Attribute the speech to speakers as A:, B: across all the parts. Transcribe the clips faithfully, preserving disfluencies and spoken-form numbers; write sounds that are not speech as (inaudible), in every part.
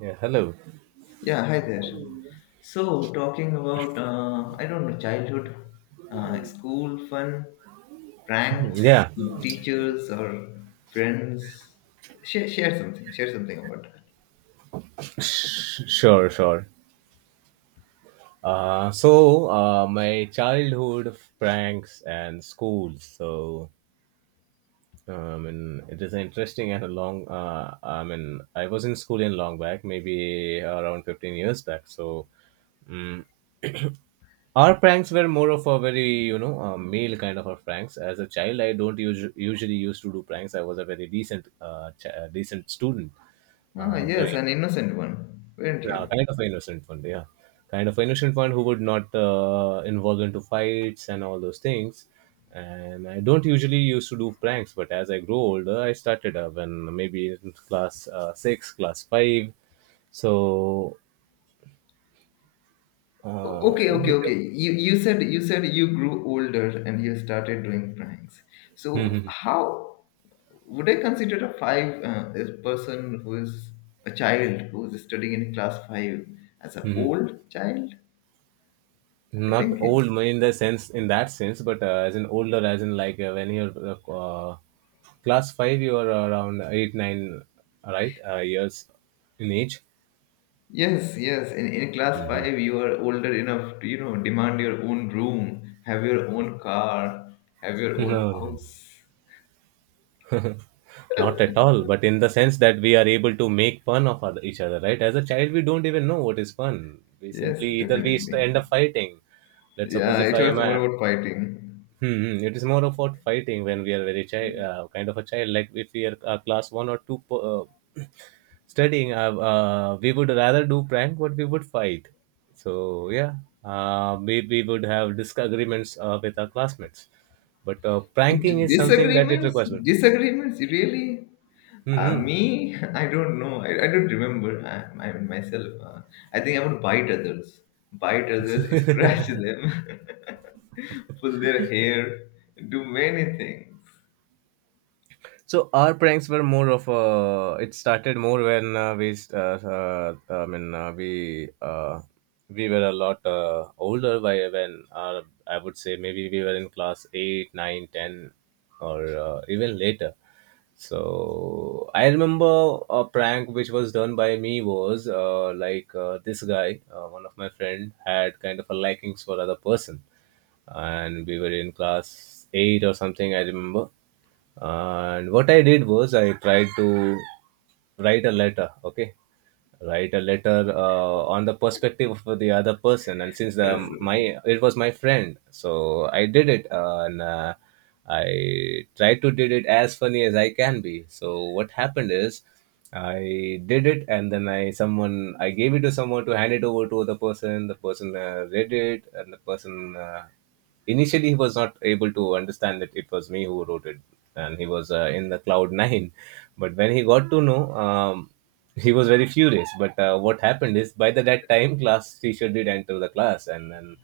A: Yeah, hello.
B: Yeah, hi there. So, talking about, uh, I don't know, childhood, uh, school fun, pranks,
A: Yeah,
B: teachers or friends. Share, share something, share something about that.
A: sh- sure, sure. Uh, so, uh, my childhood pranks and schools. So, um, and it is interesting and a long, uh, I mean, I was in school in long back, maybe around fifteen years back. So, Mm. Our pranks were more of a very, you know, uh, male kind of a pranks. As a child, I don't usu- usually used to do pranks. I was a very decent, uh, ch- uh, decent student,
B: Ah,
A: uh, very
B: yes, an innocent one, weren't
A: yeah,
B: you?
A: kind of an innocent one. Yeah, kind of an innocent one who would not uh, involve into fights and all those things. And I don't usually used to do pranks, but as I grew older, I started uh, when maybe in class uh, six, class five. So,
B: O-
A: uh,
B: Okay, okay,
A: which,
B: okay. You you said you said you grew older and you started doing pranks. So
A: Mhm,
B: how would I consider a five uh, a person who is a child who is studying in class five as an
A: mhm.
B: old child?
A: (laughs)
B: I
A: Not
B: think
A: old in the sense in that sense, but uh, as in older, as in like uh, when you're uh, uh, class five, you are around eight, nine, right, uh, years in age.
B: yes, yes. In in class
A: Hmm.
B: five, you are older enough to you know demand your own room, have your own car, have your own
A: No, no.
B: house.
A: (laughs) Not at all. But in the sense that we are able to make fun of other, each other, right? As a child, we don't even know what is fun. We
B: Yes,
A: simply either we
B: definitely.
A: st- end up fighting. Let's suppose
B: Yeah,
A: if
B: it
A: I am
B: was more
A: a,
B: about fighting.
A: hmm, hmm, it is more about fighting when we are very child, uh, kind of a child. Like if we are uh, class one or two po- uh, (clears throat) studying, uh, uh, we would rather do prank, but we would fight. So yeah, uh, we we would have disagreements uh, with our classmates. But uh, pranking
B: D-
A: is something that it
B: disagreements,
A: requires.
B: disagreements. Really, uh, me, (laughs) I don't know. I, I don't remember. I, I myself. Uh, I think I would bite others, bite others, scratch
A: Mm-hmm.
B: them,
A: (laughs)
B: (laughs) pull their hair, do many things.
A: So our pranks were more of a. It started more when uh, we, s- uh, uh, I mean, uh, we uh, we were a lot uh, older by when uh, I would say maybe we were in class eight, nine, ten, or uh, even later. So I remember a prank which was done by me was uh, like uh, this guy, uh, one of my friend, had kind of a likings for other person, and we were in class eight or something, I remember. And what I did was I tried to write a letter. Okay, write a letter uh, on the perspective of the other person, and since the
B: Yes.
A: my, it was my friend, so I did it uh, and uh, I tried to did it as funny as I can be. So what happened is I did it, and then I someone I gave it to someone to hand it over to the person. The person uh, read it, and the person uh, initially he was not able to understand that it was me who wrote it, and he was uh, in the cloud nine. (laughs) But when he got to know um, he was very furious. But uh, what happened is by the, that time class teacher did enter the class, and then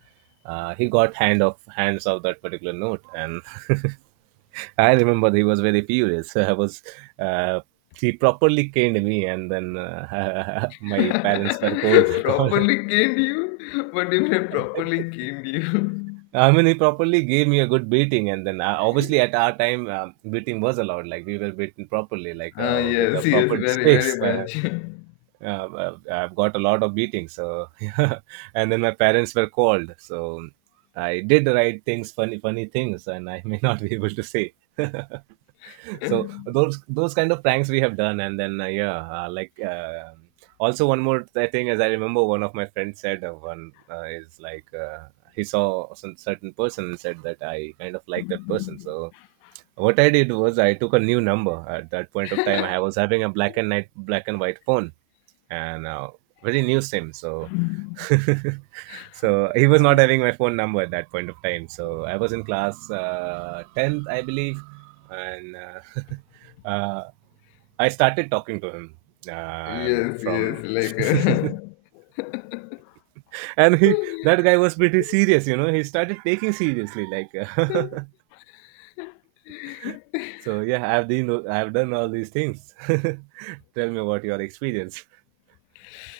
A: uh, he got hand of hands of that particular note. And (laughs) I remember he was very furious. (laughs) I was uh, he properly caned me, and then uh, (laughs) my parents were called.
B: (laughs)
A: (laughs) Called.
B: Properly caned you? What do you mean properly caned you?
A: I mean, he properly gave me a good beating, and then uh, obviously at our time, um, beating was allowed. Like we were beaten properly, like
B: Ah,
A: uh, with a
B: yes, yes,
A: proper
B: very, very
A: sticks. Uh,
B: much. (laughs)
A: uh, well, I've got a lot of beatings. So (laughs) yeah. And then my parents were called. So I did write things, funny, funny things, and I (laughs) may not be able to say. (laughs) So those those kind of pranks we have done. And then uh, yeah, uh, like uh, also one more th- thing is I remember one of my friends said uh, one uh, is like uh, he saw some certain person and said that I kind of like that person. So what I did was I took a new number. At that point of time, I was having a black and night, black and white phone, and uh, very new sim. So (laughs) so he was not having my phone number at that point of time. So I was in class uh, tenth, I believe, and uh, (laughs) uh, I started talking to him um,
B: Yes, yes,
A: from,
B: like uh,
A: (laughs) and he that guy was pretty serious. You know, he started taking seriously like. (laughs) So yeah, I've been I've done all these things. (laughs) Tell me about your experience.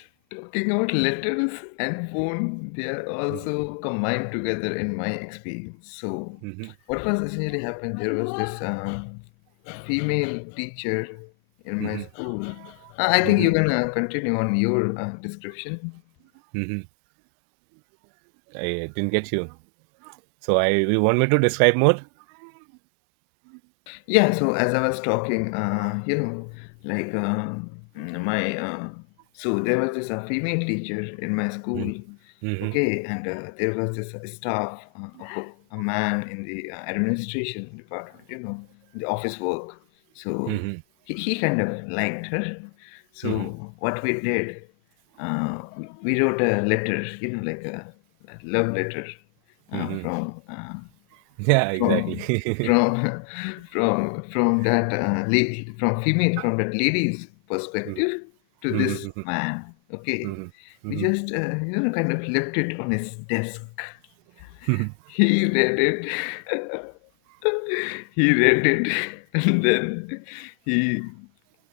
B: (laughs) talking about letters and phone, they are also combined together in my experience. So,
A: Hmm.
B: what was essentially happened? There was this uh, female teacher in my
A: Hmm.
B: school. Uh, I think you
A: Hmm.
B: can uh, continue on your uh, description.
A: Hmm. I didn't get you. So I you want me to describe more?
B: Yeah, so as I was talking, uh, you know, like um, my, uh, so there was this uh, female teacher in my school,
A: Mm-hmm.
B: okay, and uh, there was this uh, staff, uh, a, po- a man in the uh, administration department, you know, the office work. So
A: Hmm.
B: he, he kind of liked her.
A: Hmm.
B: So what we did, uh, we, we wrote a letter, you know, like a, a love letter uh,
A: Hmm.
B: from uh,
A: Yeah,
B: from
A: exactly. (laughs)
B: from (laughs) from from that uh, late from female from that lady's perspective to this
A: Mhm.
B: man. Okay, we
A: Mhm.
B: just uh, you know kind of left it on his desk. He read it. (laughs) He read it. (laughs) And then he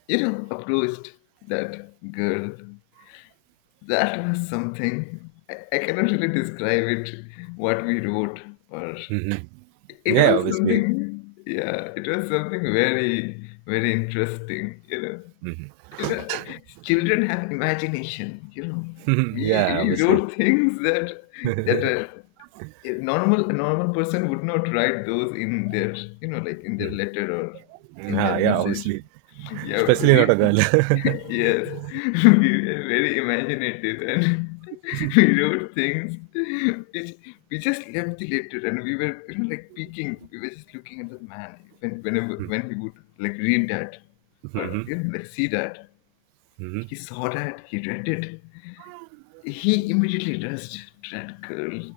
B: you know approached that girl. That was something i, I cannot really describe it, what we wrote or...
A: Mhm.
B: It
A: Yeah,
B: was
A: obviously.
B: something, yeah, it was something very, very interesting, you know. You know, children have imagination, you know.
A: (laughs)
B: We
A: Yeah,
B: we
A: obviously.
B: wrote things that that a, a normal a normal person would not write those in their, you know, like in their letter or in
A: Yeah,
B: their
A: yeah,
B: message.
A: obviously.
B: Yeah,
A: Especially not a
B: we...
A: girl. (laughs)
B: Yes, (laughs) we were very imaginative and (laughs) we wrote things which we just left it later and we were you know like peeking. We were just looking at the man when whenever when he would like read that or
A: Mhm.
B: you know like see that.
A: Mhm.
B: He saw that, he read it. He immediately rushed to that girl.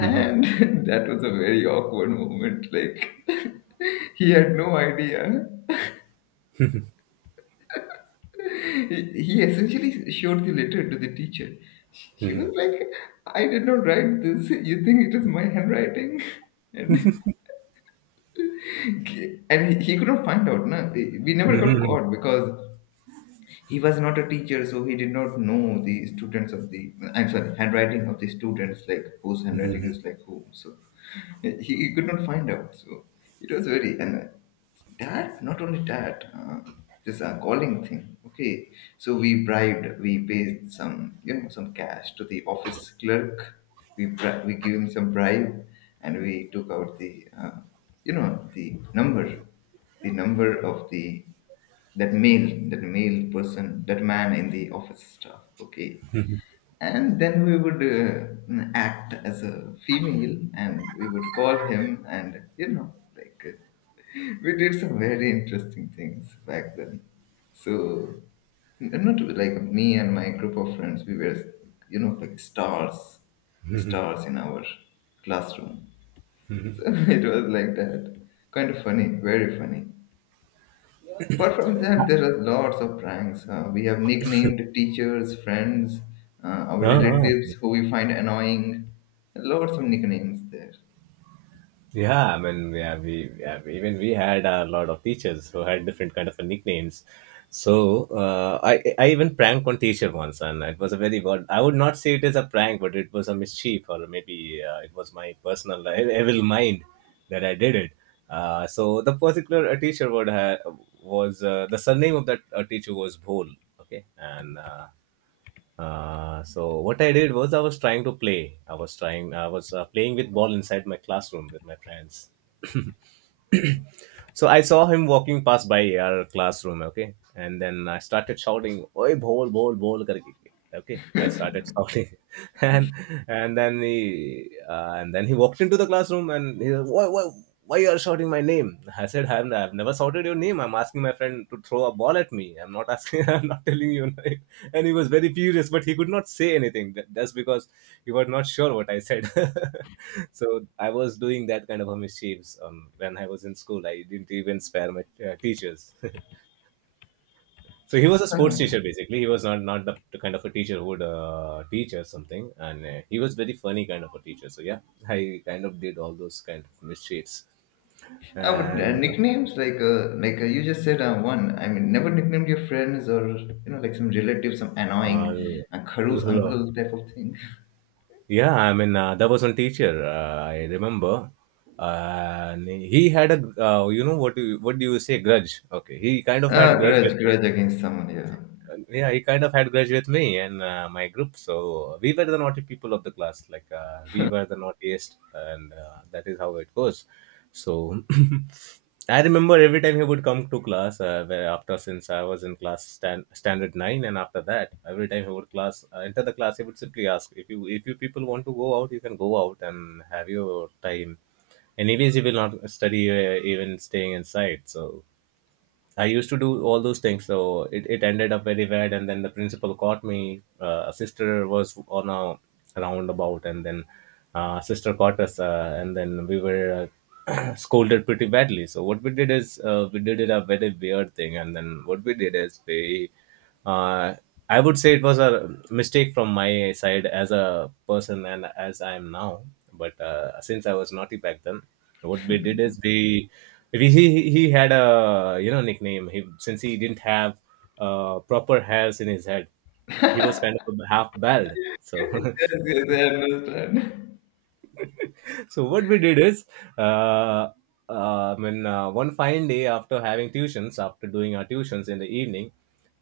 A: Mhm.
B: (laughs) that was a very awkward moment. Like (laughs) he had no idea. He essentially showed the letter to the teacher. She was
A: Mhm.
B: like, I did not write this. You think it is my handwriting? (laughs) And, and he, he could not find out. Na? We never got
A: Mhm.
B: caught because he was not a teacher, so he did not know the students of the, I'm sorry, handwriting of the students, like whose handwriting is like whom. So yeah, he, he could not find out. So it was very... and uh, that not only that uh, this uh, calling thing. Okay, so we bribed, we paid some you know some cash to the office clerk. We bri- we gave him some bribe, and we took out the uh, you know the number, the number of the that male that male person that man in the office staff. Okay, and then we would uh, act as a female and we would call him and you know like uh, (laughs) we did some very interesting things back then. So n- not like me and my group of friends we were you know like stars stars in our classroom. (laughs) So it was like that kind of funny, very funny. Apart from that, there are lots of pranks. Uh, we have nicknamed teachers, friends, uh, our
A: Ah, ah.
B: relatives who we find annoying. Lots of nicknames there.
A: Yeah, I mean, yeah, we yeah, even we had a lot of teachers who had different kind of nicknames. So uh, I I even pranked one teacher once, and it was a very good. I would not say it is a prank, but it was a mischief, or maybe uh, it was my personal (laughs) e- evil mind that I did it. Uh, so the particular uh, teacher would have was uh, the surname of that uh, teacher was Bhol. Okay, and uh, uh, so what I did was I was trying to play. I was trying. I was uh, playing with ball inside my classroom with my friends. So I saw him walking past by our classroom. Okay, and then I started shouting, "Oi, ball, ball, ball!" करके. Okay, I started shouting, (laughs) and and then he uh, and then he walked into the classroom and he said, "Why, why, why you are shouting my name?" I said, "I've I've never shouted your name. I'm asking my friend to throw a ball at me. I'm not asking. (laughs) I'm not telling you." (laughs) And he was very furious, but he could not say anything. That- That's because you were not sure what I said. (laughs) So I was doing that kind of a mischiefs um, when I was in school. I didn't even spare my uh, teachers. (laughs) So he was a
B: (laughs)
A: sports teacher
B: Uh-huh.
A: basically. He was not not the, the kind of a teacher who would uh, teach or something, and uh, he was very funny kind of a teacher. So yeah, I kind of did all those kind of mischiefs
B: Uh, but uh,
A: and.
B: nicknames like uh, like uh, you just said uh, one. I mean, never nicknamed your friends or you know like some relatives, some
A: Uh,
B: annoying
A: l-
B: uh, Kharoos
A: l-
B: uncle type of thing. (laughs)
A: Yeah, I mean, uh, there was one teacher uh, I remember, uh, and he had a uh, you know what do you, what do you say grudge? Okay, he kind of
B: Ah,
A: had grudge with
B: grudge,
A: me,
B: grudge against someone. Yeah.
A: yeah, he kind of had grudge with me and uh, my group. So we were the naughty people of the class. Like uh, we were the naughtiest, and uh, that is how it goes. So (clears throat) (laughs) I remember every time he would come to class. Uh, where after since I was in class stand, standard nine, and after that, every time he would class uh, enter the class, he would simply ask, "If you if you people want to go out, you can go out and have your time." Anyways, he will not study uh, even staying inside. So I used to do all those things, so it, it ended up very bad. And then the principal caught me. Uh, a sister was on a roundabout, and then uh, sister caught us, uh, and then we were uh, (clears throat) scolded pretty badly. So what we did is uh, we did it a very weird thing, and then what we did is we uh, I would say it was a mistake from my side as a person and as I am now, but uh, since I was naughty back then, what we did is we, we he, he he had a you know nickname he since he didn't have uh, proper hairs in his head. He was kind of half bald, so
B: (laughs) Yes,
A: (laughs)
B: yes, I understand.
A: (laughs) so what we did is uh, uh, I mean, uh, one fine day after having tuitions, after doing our tuitions in the evening,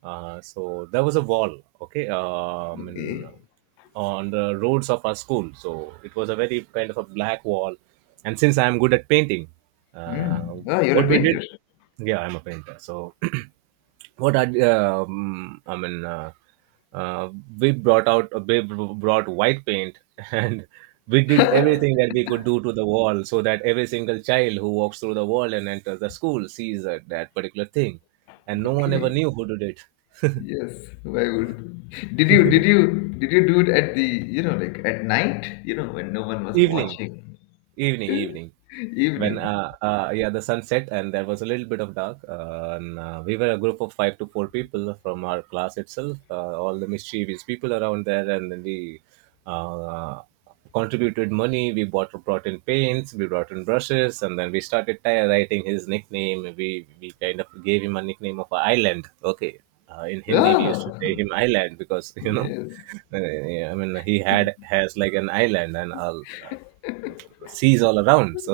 A: uh, so there was a wall, okay, uh, I
B: (laughs)
A: mean,
B: Okay.
A: uh, on the roads of our school. So it was a very kind of a black wall. And since I am good at painting,
B: Hmm.
A: uh,
B: Ah, you're a
A: what we did,
B: painter.
A: yeah, I'm a painter. So (clears throat) what I um, I mean, uh, uh, we brought out uh, we brought white paint, (laughs) and we did everything that we could do to the wall so that every single child who walks through the wall and enters the school sees that, that particular thing, and no one ever
B: Okay.
A: knew who did
B: Yes, why would did you did
A: it.
B: you did you do it at the you know like at night you know when no one
A: (laughs)
B: was
A: Evening.
B: watching?
A: Evening,
B: (laughs)
A: evening. When
B: Evening,
A: uh, uh yeah, the sun set and there was a little bit of dark. Uh, and uh, we were a group of five to four people from our class itself. Uh, all the mischievous people around there, and then we uh, contributed money. We bought brought in paints, we brought in brushes, and then we started ty- writing his nickname. We we kind of gave him a nickname of a island. Okay, uh, in Hindi we used to
B: ah
A: say him island because (laughs) you know,
B: yes.
A: uh, yeah, I mean he had has like an island and all seas all around so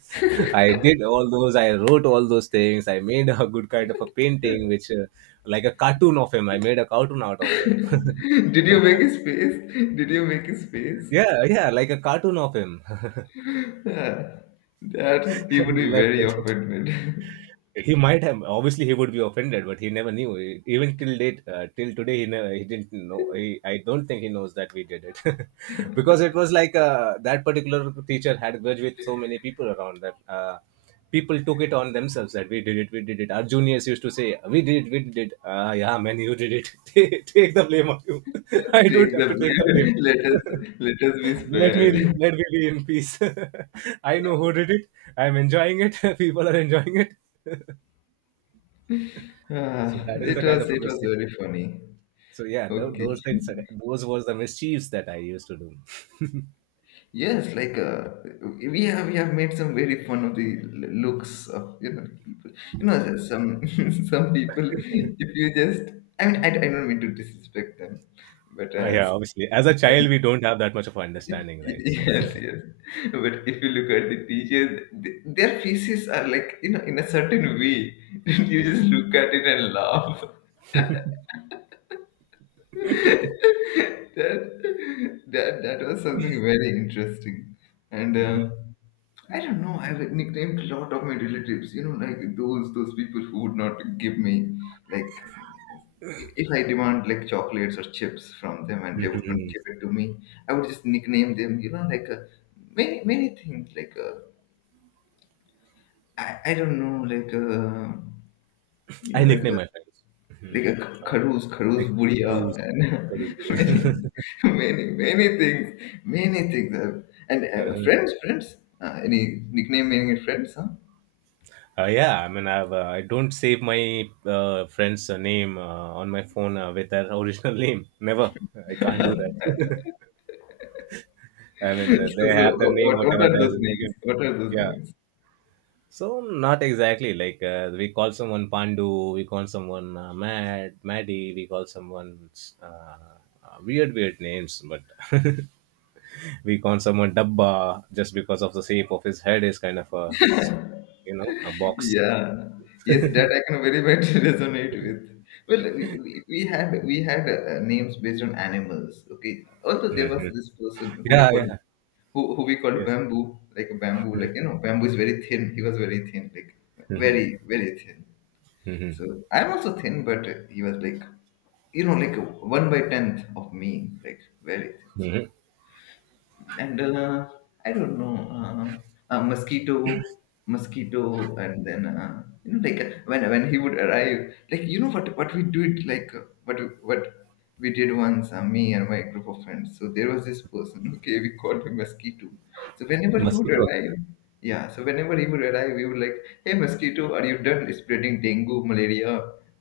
A: (laughs) I did all those, I wrote all those things. I made a good kind of a painting which uh, like a cartoon of him. I made a cartoon out of him.
B: (laughs) Did you make a space did you make a space
A: (laughs) Yeah, yeah, like a cartoon of him. (laughs)
B: Ah, that he would
A: And
B: be
A: left
B: very
A: it.
B: offended.
A: He might have, obviously he would be offended, but he never knew. E, Even till date, uh, till today, he never he didn't know. He, I don't think he knows that we did it, (laughs) because it was like uh, that particular teacher had grudge with so many people around that. Uh, people took it on themselves that we did it, we did it. Our juniors used to say, "We did it, we did it." Ah, yeah, man, you did it. (laughs) Take, take the blame on you. (laughs)
B: (laughs)
A: I
B: Take
A: don't have
B: the
A: to take the blame.
B: blame. (laughs) Let us let us be
A: (laughs) let me
B: spared.
A: Let me be in peace. (laughs) I know who did it. I'm enjoying it. (laughs) People are enjoying it. (laughs)
B: (laughs)
A: So
B: Ah,
A: that is
B: it
A: the kind
B: was
A: of a
B: it was
A: mischief.
B: very funny.
A: So yeah, tho-
B: Okay.
A: those things, those was the mischiefs that I used to do. (laughs)
B: Yes, like uh, we have we have made some very fun of the l- looks of you know people. You know there's some (laughs) some people. If you just, I mean, I, I don't mean to disrespect them, but
A: Uh,
B: uh,
A: yeah,
B: s- s-
A: obviously, as a
B: some,
A: child, we
B: (laughs)
A: don't have that much of understanding, right? So (laughs)
B: yes, yes. But if you look at the teachers, th- their faces are like you know in a certain way. (laughs) You just look at it and laugh. (laughs) That that that was something very interesting, and. Uh,
A: Mhm.
B: I don't know. I've nicknamed a lot of my relatives. You know, like those those people who would not give me like i- if I demand like chocolates or chips from them and they would not
A: Mhm.
B: give it to me, I would just nickname them. You know, like uh, many many things. Like uh, I I don't know. Like uh, you
A: I
B: know, like
A: nickname
B: uh,
A: my friends.
B: like
A: Mhm.
B: a
A: Uh,
B: Karuz
A: Like
B: Karuz buriya
A: Karuz, Karuz.
B: and
A: (laughs)
B: (laughs) many many many things, many things. Uh, and uh,
A: Mhm.
B: friends friends. Uh, any nicknaming friends? Huh?
A: Uh, yeah, I mean, I've, uh, I don't save my uh, friend's uh, name uh, on my phone uh, with their original (laughs) name. Never. I can't do that. (laughs) I
B: So,
A: mean, uh, they have their
B: wh-
A: name,
B: what, what
A: whatever
B: are
A: theirs.
B: those names?
A: Is.
B: What are those
A: Yeah,
B: names?
A: so not exactly like uh, we call someone Pandu, we call someone uh, Mad, Maddie, we call someone uh, uh, weird weird names, but (laughs) we call someone Dabba just because of the shape of his head is kind of a, you know, a box.
B: Yeah. Yes, that I can very much (laughs) resonate with. Well, we, we, we had we had uh, names based on animals. Okay. Also, there was
A: Mhm.
B: this person who we
A: Yeah,
B: called
A: yeah,
B: who, who we called
A: yes.
B: bamboo, like bamboo, like you know, bamboo is very thin. He was very thin, like
A: Mhm.
B: very very thin.
A: Mhm.
B: So I'm also thin, but he was like you know like one by tenth of me, like very thin. So
A: Mhm.
B: and uh, I don't know uh, uh, mosquito, mosquito, and then uh, you know like uh, when when he would arrive, like you know what what we do it like uh, what what we did once uh, me and my group of friends. So there was this person. (laughs) Okay, we called him mosquito. So whenever he would
A: Mosquito.
B: arrive. Yeah, so whenever he would arrive, we would like, "Hey, mosquito, are you done spreading dengue, malaria?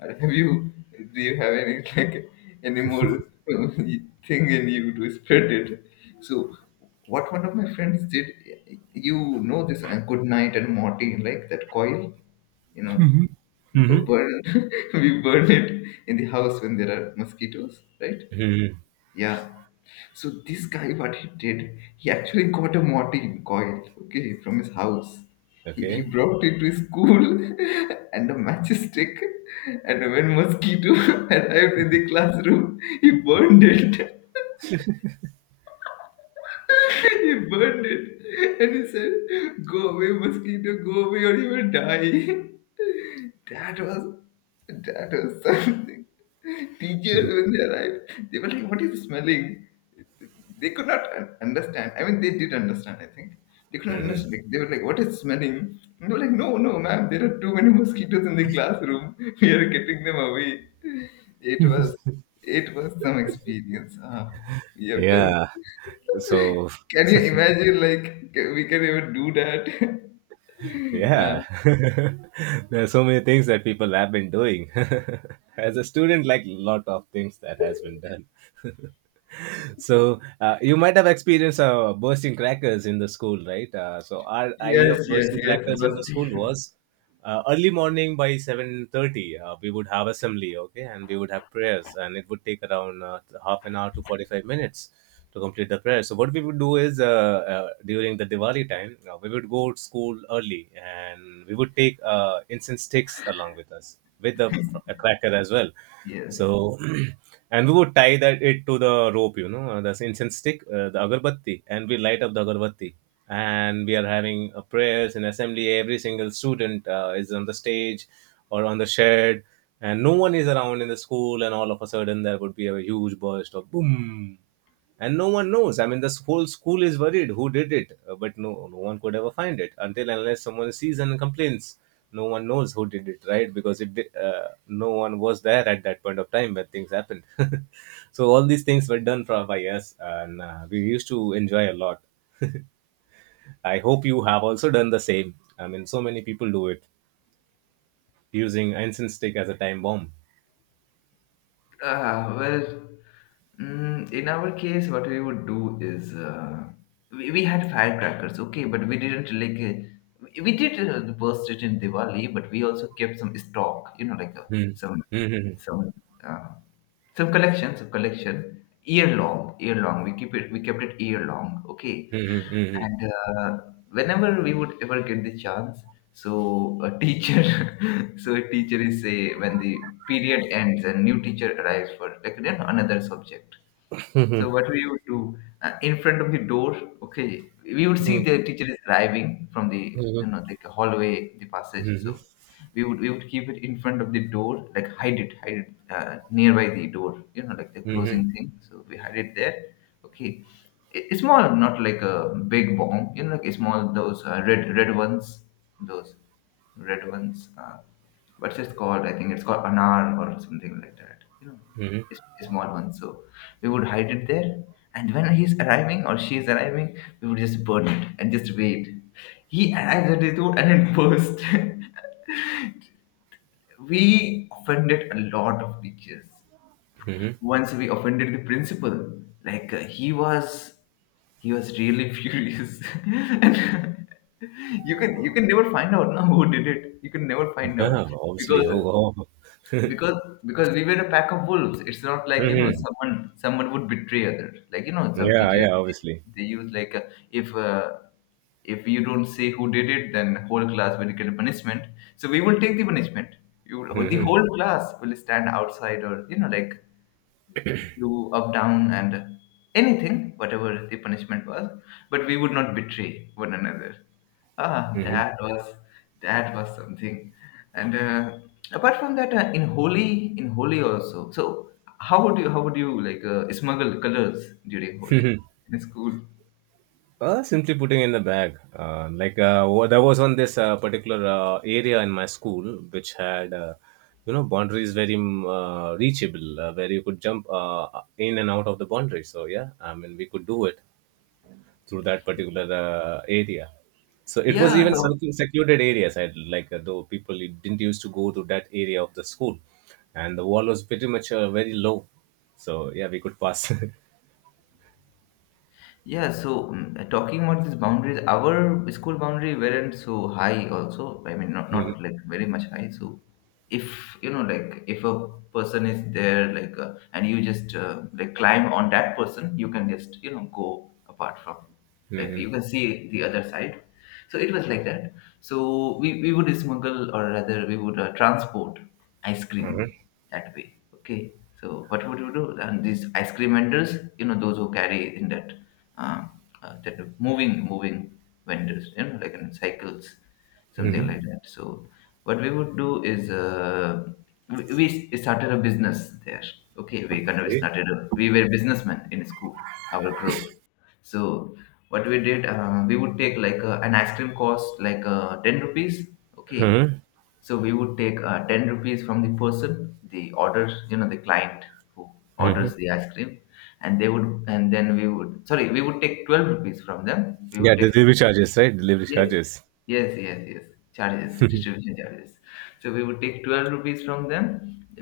B: Or have you do you have any (laughs) like any more (laughs) thing in you to spread it?" So what one of my friends did, you know this uh, Good Night and Morty, like that coil, you know, b-
A: Hmm.
B: burn. (laughs) We burn it in the house when there are mosquitoes, right?
A: Hmm.
B: Yeah. So this guy, what he did, he actually got a morphine coil, okay, from his house. He, he
A: Okay.
B: brought it to his school, (laughs) and a matchstick, and when mosquito (laughs) arrived in the classroom, he burned it. (laughs) He burned it and he said, "Go away, mosquito, go away or you will die." (laughs) That was that was something. Teachers when they arrived, they were like, "What is smelling?" They could not un- understand. I mean they did understand, I think. They could not understand. Like, they were like, "What is smelling?" And they were like, "No, no, ma'am, there are too many mosquitoes in the classroom." (laughs) We are getting them away. It was it was some experience. Uh, we have done...
A: Yeah. So (laughs)
B: can you imagine, like, ca- we can even do that? (laughs) Uh,
A: Yeah, (laughs) there are so many things that people have been doing. (laughs) As a student, like lot of things that has been done. (laughs) So uh, you might have experienced uh, bursting crackers in the school, right? Uh, so our idea
B: yes,
A: of
B: yes,
A: bursting
B: yes,
A: crackers in the school
B: busting.
A: was uh, early morning by seven thirty uh, we would have assembly, okay, and we would have prayers, and it would take around uh, half an hour to forty-five minutes to complete the prayer. So what we would do is uh, uh, during the diwali time uh, we would go to school early and we would take uh, incense sticks along with us with the fr- a cracker as well.
B: (laughs) Yes.
A: So, (clears throat) and we would tie that it to the rope, you know, uh, the incense stick, uh, the agarbatti, and we light up the agarbatti. And we are having uh, prayers in assembly. Every single student uh, is on the stage or on the shed, and no one is around in the school. And all of a sudden, there would be a huge burst of boom, and no one knows. I mean, this whole school is worried who did it. Uh, but no no one could ever find it until unless someone sees and complains. No one knows who did it, right? Because it did, uh, no one was there at that point of time when things happened. (laughs) So all these things were done for by us, and uh, we used to enjoy a lot. (laughs) I hope you have also done the same. I mean, so many people do it, using incense stick as a time bomb.
B: Uh, well, mm, in our case, what we would do is uh, we, we had firecrackers, okay, but we didn't like uh, we did uh, burst it in Diwali, but we also kept some stock, you know, like uh,
A: Hmm.
B: some
A: (laughs) Mhm.
B: some uh, some collection, some collection year long, year long. We keep it, we kept it year long, okay.
A: Mhm.
B: And uh, whenever we would ever get the chance, so a teacher, (laughs) so a teacher is say when the period ends and new teacher arrives for like then another subject. So what we would do uh, in front of the door, okay, we would see
A: Mhm.
B: the teacher is driving from the
A: Mhm. Mhm.
B: you know like hallway, the passage.
A: Mhm.
B: So we would we would keep it in front of the door, like hide it, hide it uh, nearby the door, you know, like the
A: Mhm.
B: closing thing. So we hide it there, okay. It- It's small, not like a big bomb, you know, like a small those uh, red red ones, those red ones. Uh, what's it called? I think it's called anar or something like that, you know,
A: Mhm.
B: a small one. So we would hide it there, and when he's arriving or she is arriving, we would just burn it and just wait. He arrives at the door and it bursts. (laughs) We offended a lot of teachers.
A: Mhm.
B: Once we offended the principal, like uh, he was he was really (laughs) furious. (laughs) And you can you can never find out now who did it. You can never find out
A: Yeah, obviously.
B: because
A: Oh, wow.
B: because because we were a pack of wolves. It's not like, you know,
A: Mhm.
B: someone someone would betray others. Like, you know, some
A: Yeah,
B: teachers,
A: yeah,
B: they,
A: obviously.
B: they use like, uh, if uh, if you don't say who did it, then whole class will get a punishment, so we will take the punishment. You will, the
A: Mhm.
B: whole class will stand outside, or, you know, like do up, down, and anything, whatever the punishment was. But we would not betray one another. Ah,
A: Mhm. Mhm.
B: that was that was something. And uh, apart from that, uh, in Holi, in Holi also. So how would you how would you like uh, smuggle colors during Holi
A: (laughs)
B: in school?
A: Uh, simply putting in the bag. Uh, like uh, wa- there was on this uh, particular uh, area in my school which had, uh, you know, boundaries very mm, uh, reachable, uh, where you could jump uh, in and out of the boundary. So yeah, I mean, we could do it, through that particular uh, area. So it was
B: Yeah,
A: even
B: so.
A: something secluded areas. I like uh, though people didn't used to go to that area of the school, and the wall was pretty much uh, very low. So yeah, we could pass. (laughs)
B: Yeah, so, mm, talking about these boundaries, our school boundary weren't so high also. I mean, not not like very much high. So if, you know, like if a person is there, like, uh, and you just uh, like climb on that person, you can just, you know, go apart from, like
A: Mm-hmm.
B: you can see the other side. So it was like that. So we we would smuggle, or rather we would uh, transport ice cream that way. Okay. So what would you do? And these ice cream vendors, you know, those who carry in that uh, uh, that are moving moving vendors, you know, like in cycles, something
A: Hmm.
B: like that. So what we would do is, uh, we, we started a business there. Okay, we kind of
A: Okay.
B: started a, we were businessmen in school, our group. So what we did, uh, we would take like a, an ice cream cost like uh, ten rupees. Okay,
A: Mm-hmm.
B: so we would take uh, ten rupees from the person, the orders, you know, the client who orders the ice cream, and they would, and then we would, sorry, we would take twelve rupees from them. We
A: Yeah,
B: would
A: the
B: take,
A: delivery charges, right? Delivery
B: yes,
A: charges.
B: yes, yes, yes, charges, distribution charges. So we would take twelve rupees from them.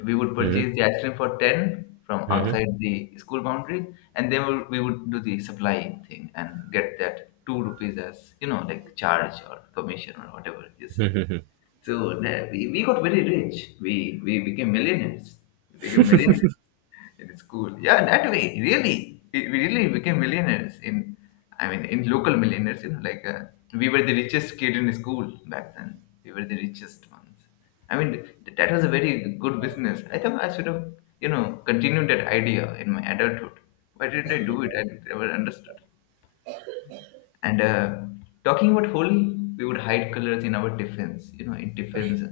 B: We would
A: Mm-hmm.
B: purchase the ice cream for ten from outside the school boundary, and then we would we would do the supply thing and get that two rupees as, you know, like charge or commission or whatever you say. So that we, we got very rich. We we became millionaires. We became millionaires in school. Yeah, that way, really. We, we really became millionaires in, I mean, in local millionaires, you know, like, uh, we were the richest kid in school back then. We were the richest ones. I mean, th- that was a very good business. I think I should have, you know, continued that idea in my adulthood. Why didn't I do it? I never understood. And uh, talking about Holi, we would hide colors in our tiffins. You know, in tiffins,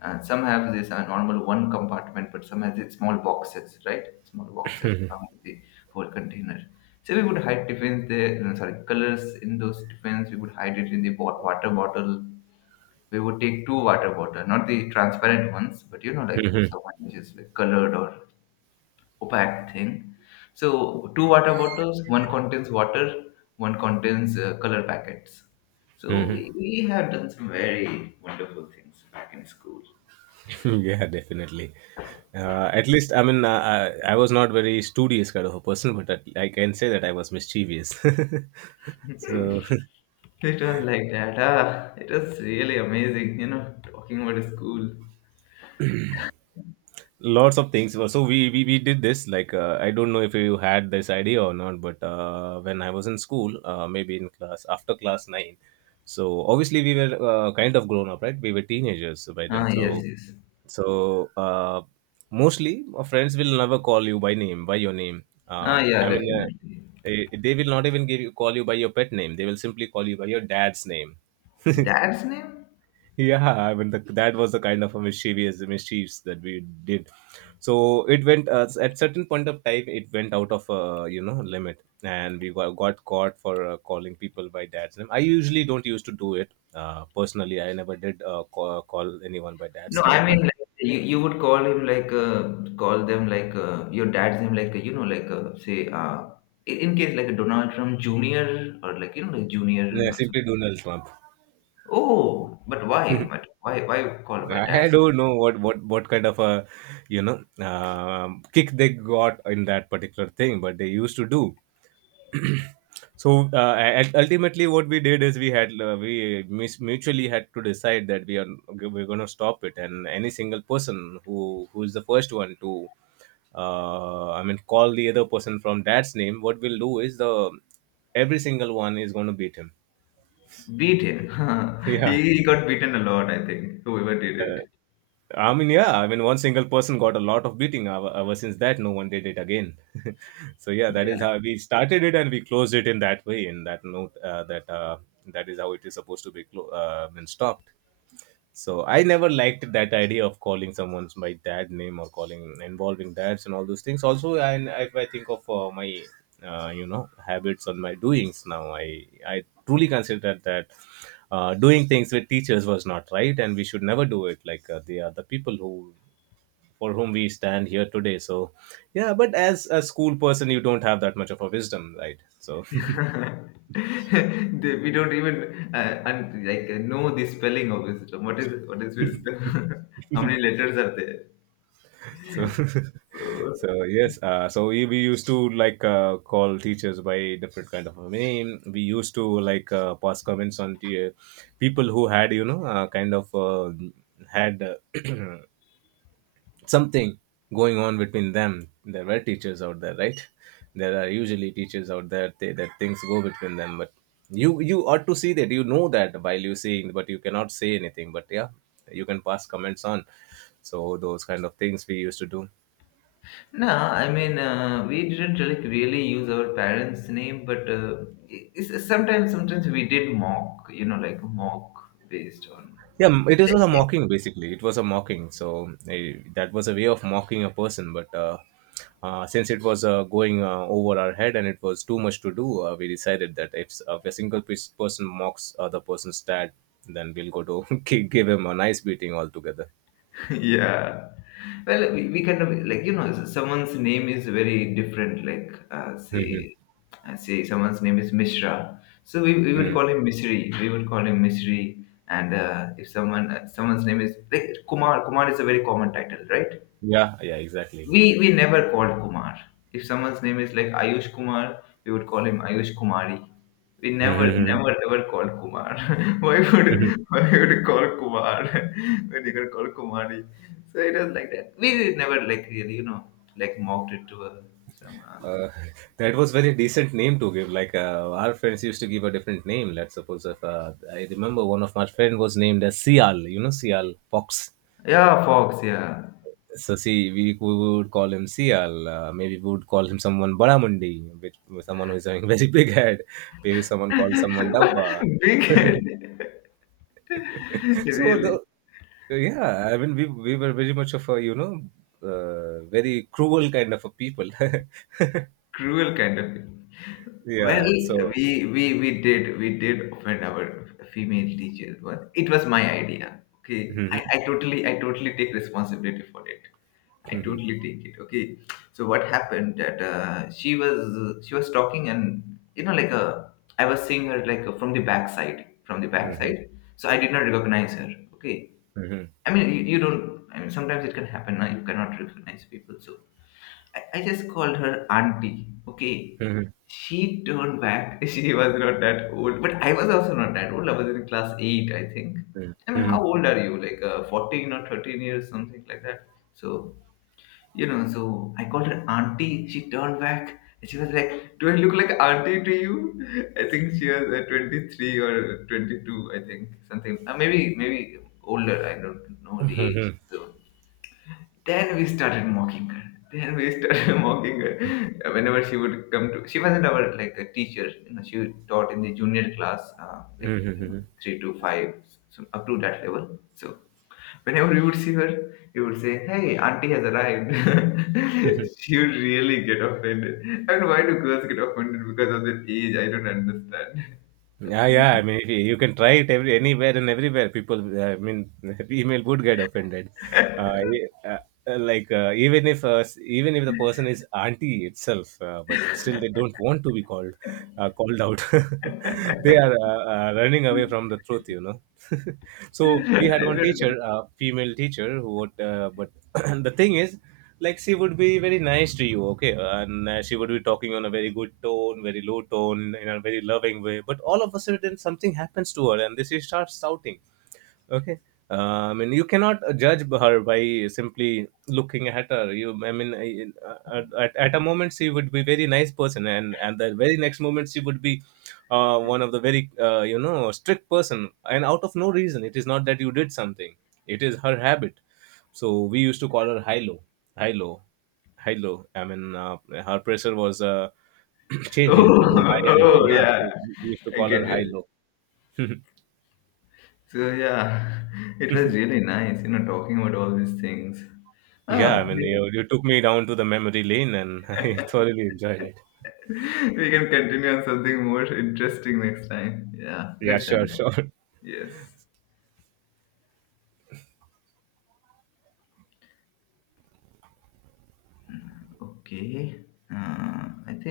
B: uh, some have this uh, normal one compartment, but some has it small boxes, right? Small boxes along with the whole container. So we would hide tiffins there. No, sorry, colors in those tiffins. We would hide it in the bot- water bottle. We would take two water bottle, not the transparent ones, but you know, like
A: Hmm.
B: someone which is like colored or opaque thing. So two water bottles, one contains water, one contains uh, color packets. So
A: Hmm.
B: we, we have done some very wonderful things back in school.
A: (laughs) Yeah, definitely. Uh, at least, I mean, uh, I, I was not very studious kind of a person, but at, I can say that I was mischievous. (laughs) so
B: (laughs)
A: (laughs)
B: It was like that. Ah, it was really amazing, you know, talking about school.
A: lots of things. So we we, we did this like uh, I don't know if you had this idea or not, but uh, when I was in school uh, maybe in class after class nine. So obviously we were uh, kind of grown up, right? We were teenagers by then.
B: Ah, yes,
A: So
B: yes.
A: so uh, mostly our friends will never call you by name by your name. Uh,
B: Ah, yeah,
A: i mean uh,
B: definitely.
A: eh, they will not even give you call you by your pet name. They will simply call you by your dad's name. (laughs)
B: Dad's name?
A: Yeah, I mean, the, that was the kind of a mischievous mischiefs that we did. So it went uh, at certain point of time, it went out of uh, you know, limit, and we got, got caught for uh, calling people by dad's name. I usually don't used to do it uh, personally. I never did uh, call, call anyone by dad's
B: No, I
A: name, but
B: mean like you, you would call him like, uh, call them like, uh, your dad's name, like, uh, you know, like, uh, say, uh, in in case like a Donald Trump Junior, or like, you know, like Junior
A: yeah,
B: or something.
A: simply Donald Trump.
B: Oh, but why? But why? Why call by
A: I
B: dad's?
A: don't know what what what kind of a, you know, um, kick they got in that particular thing, but they used to do. So uh, and ultimately what we did is we had uh, we mis- mutually had to decide that we are we're going to stop it, and any single person who who is the first one to uh, I mean, call the other person from dad's name, what we'll do is the every single one is going to beat him.
B: Beat him.
A: (laughs)
B: (laughs)
A: Yeah.
B: he, he got beaten a lot. I think whoever did
A: Uh,
B: it.
A: I mean, yeah, I mean, one single person got a lot of beating. Ever, ever since that, no one did it again. (laughs) So yeah, that is
B: Yeah.
A: how we started it, and we closed it in that way. In that note, uh, that uh, that is how it is supposed to be clo- uh, been stopped. So I never liked that idea of calling someone's my dad name or calling involving dads and all those things also. And if I think of uh, my uh, you know, habits on my doings now, i I truly consider that uh, doing things with teachers was not right, and we should never do it. Like uh, they are the people who for whom we stand here today. So yeah, but as a school person, you don't have that much of a wisdom, right? So (laughs)
B: (laughs) They- we don't even uh, un- like uh, know the spelling of wisdom. What is what is wisdom? (laughs) How many letters are there?
A: so (laughs)
B: (laughs)
A: so
B: So.
A: yes, uh, so we, we used to like uh, call teachers by different kind of a name. We used to like uh, pass comments on to uh, people who had, you know, uh, kind of uh, had uh, (clears throat) something going on between them. There were teachers out there, right? There are usually teachers out there, they, that things go between them, but you you ought to see that, you know, that while you seeing, but you cannot say anything, but yeah, you can pass comments on. So those kind of things we used to do.
B: No, I mean, uh, we didn't like really use our parents' name, but uh, i- it's, sometimes, sometimes we did mock, you know, like mock based on.
A: Yeah, m- it was a
B: (laughs)
A: mocking basically. It was a mocking. So eh, that was a way of mocking a person. But uh, uh, since it was uh, going uh, over our head and it was too much to do, uh, we decided that if, uh, if a single pe- person mocks other person's dad, then we'll go to (laughs) gi- give him a nice beating altogether.
B: Yeah. Well, we, we kind of, like, you know, someone's name is very different. Like, uh,
A: Mm-hmm.
B: say uh, say someone's name is Mishra, so we, we would call him Misri. We would call him Misri. And uh, if someone uh, someone's name is like Kumar, Kumar is a very common title, right?
A: Yeah, yeah, exactly.
B: We we never called Kumar. If someone's name is like Ayush Kumar, we would call him Ayush Kumari. We never,
A: Mm-hmm.
B: never, ever called Kumar. (laughs) Why would why would you call Kumar (laughs) when you can call Kumari? So it was like that. We never like really, you know, like mocked it to a some uh,
A: Uh, (laughs) that was very decent name to give. Like uh, our friends used to give a different name. Let's suppose if uh, I remember one of my friend was named as Sial. You know, Sial Fox.
B: yeah, Fox, yeah.
A: So see, we, we would call him Sial. Uh, maybe we would call him someone Badamundi, which someone who is having (laughs) very big head. Maybe someone called someone Dabba.
B: (laughs) Big head. (laughs)
A: (laughs) so the
B: Really.
A: yeah, I mean, we we were very much of a, you know, uh, very cruel kind of a people. (laughs)
B: Cruel kind of it. Well,
A: Yeah. So.
B: we we we did we did offend our female teacher, but it was my idea. Okay, I,
A: Mhm.
B: I totally I totally take responsibility for it. I
A: Mhm.
B: totally take it. Okay, so what happened that uh, she was she was talking, and you know like, uh, I was seeing her like, uh, from the backside from the
A: Mhm.
B: backside, so I did not recognize her. Okay,
A: Mhm,
B: I mean you, you don't. I mean sometimes it can happen. uh, You cannot recognize people, so I, I just called her auntie. Okay,
A: mhm,
B: she turned back. (laughs) She was not that old, but I was also not that old. I was in class eight, I think.
A: mhm,
B: I mean, how
A: mhm,
B: old are you? Like uh, fourteen or thirteen years, something like that. So you know, so I called her auntie. She turned back. And she was like, "Do I look like auntie to you?" (laughs) I think she was uh, twenty three or twenty two. I think something. Uh, maybe maybe older. I don't know the age.
A: mhm,
B: So then we started mocking her. Then we started (laughs) mocking her. Whenever she would come to, she wasn't our like a teacher. You know, she taught in the junior class, uh, like
A: mhm,
B: you know,
A: mhm.
B: three to five, so up to that level. So whenever we would see her, we would say, "Hey, auntie has arrived." (laughs) She would really get offended. I mean, why do girls get offended because of their age? I don't understand.
A: Yeah, yeah. I mean, if you, you can try it every anywhere and everywhere. People, uh, I mean, (laughs) female would get offended. Uh,
B: (laughs)
A: e- uh, uh, like uh, Even if uh, s- even if the person is auntie itself, uh, but still they don't want to be called uh, called out. (laughs) They are uh, uh, running away from the truth, you know. (laughs) So we
B: I
A: had one teacher,
B: don't.
A: uh, female teacher, who would, uh, but (clears throat) the thing is, like she would be very nice to you, okay, and uh, she would be talking on a very good tone, very low tone, in a very loving way, but all of a sudden something happens to her and then she starts shouting. Okay. Uh, I mean, you cannot judge her by simply looking at her. You, I mean, I- I- at, at a moment she would be very nice person, and and the very next moment she would be uh, one of the very uh, you know, strict person, and out of no reason. It is not that you did something; it is her habit. So we used to call her high low, high low, high low. I mean, uh, her pressure was uh, (clears throat) changing from high
B: Oh, (laughs)
A: and low.
B: oh,
A: Na?
B: yeah.
A: So we used to
B: I
A: call
B: get
A: her high
B: it.
A: low.
B: So yeah, (laughs) it was really nice, you know, talking about all these things.
A: Yeah,
B: Ah,
A: I mean,
B: we,
A: you, you took me down to the memory lane and (laughs) I thoroughly enjoyed it.
B: (laughs) we can continue on something more interesting next time. Yeah,
A: Yeah,
B: let's
A: sure,
B: end.
A: sure.
B: Yes. Okay. Uh, I think.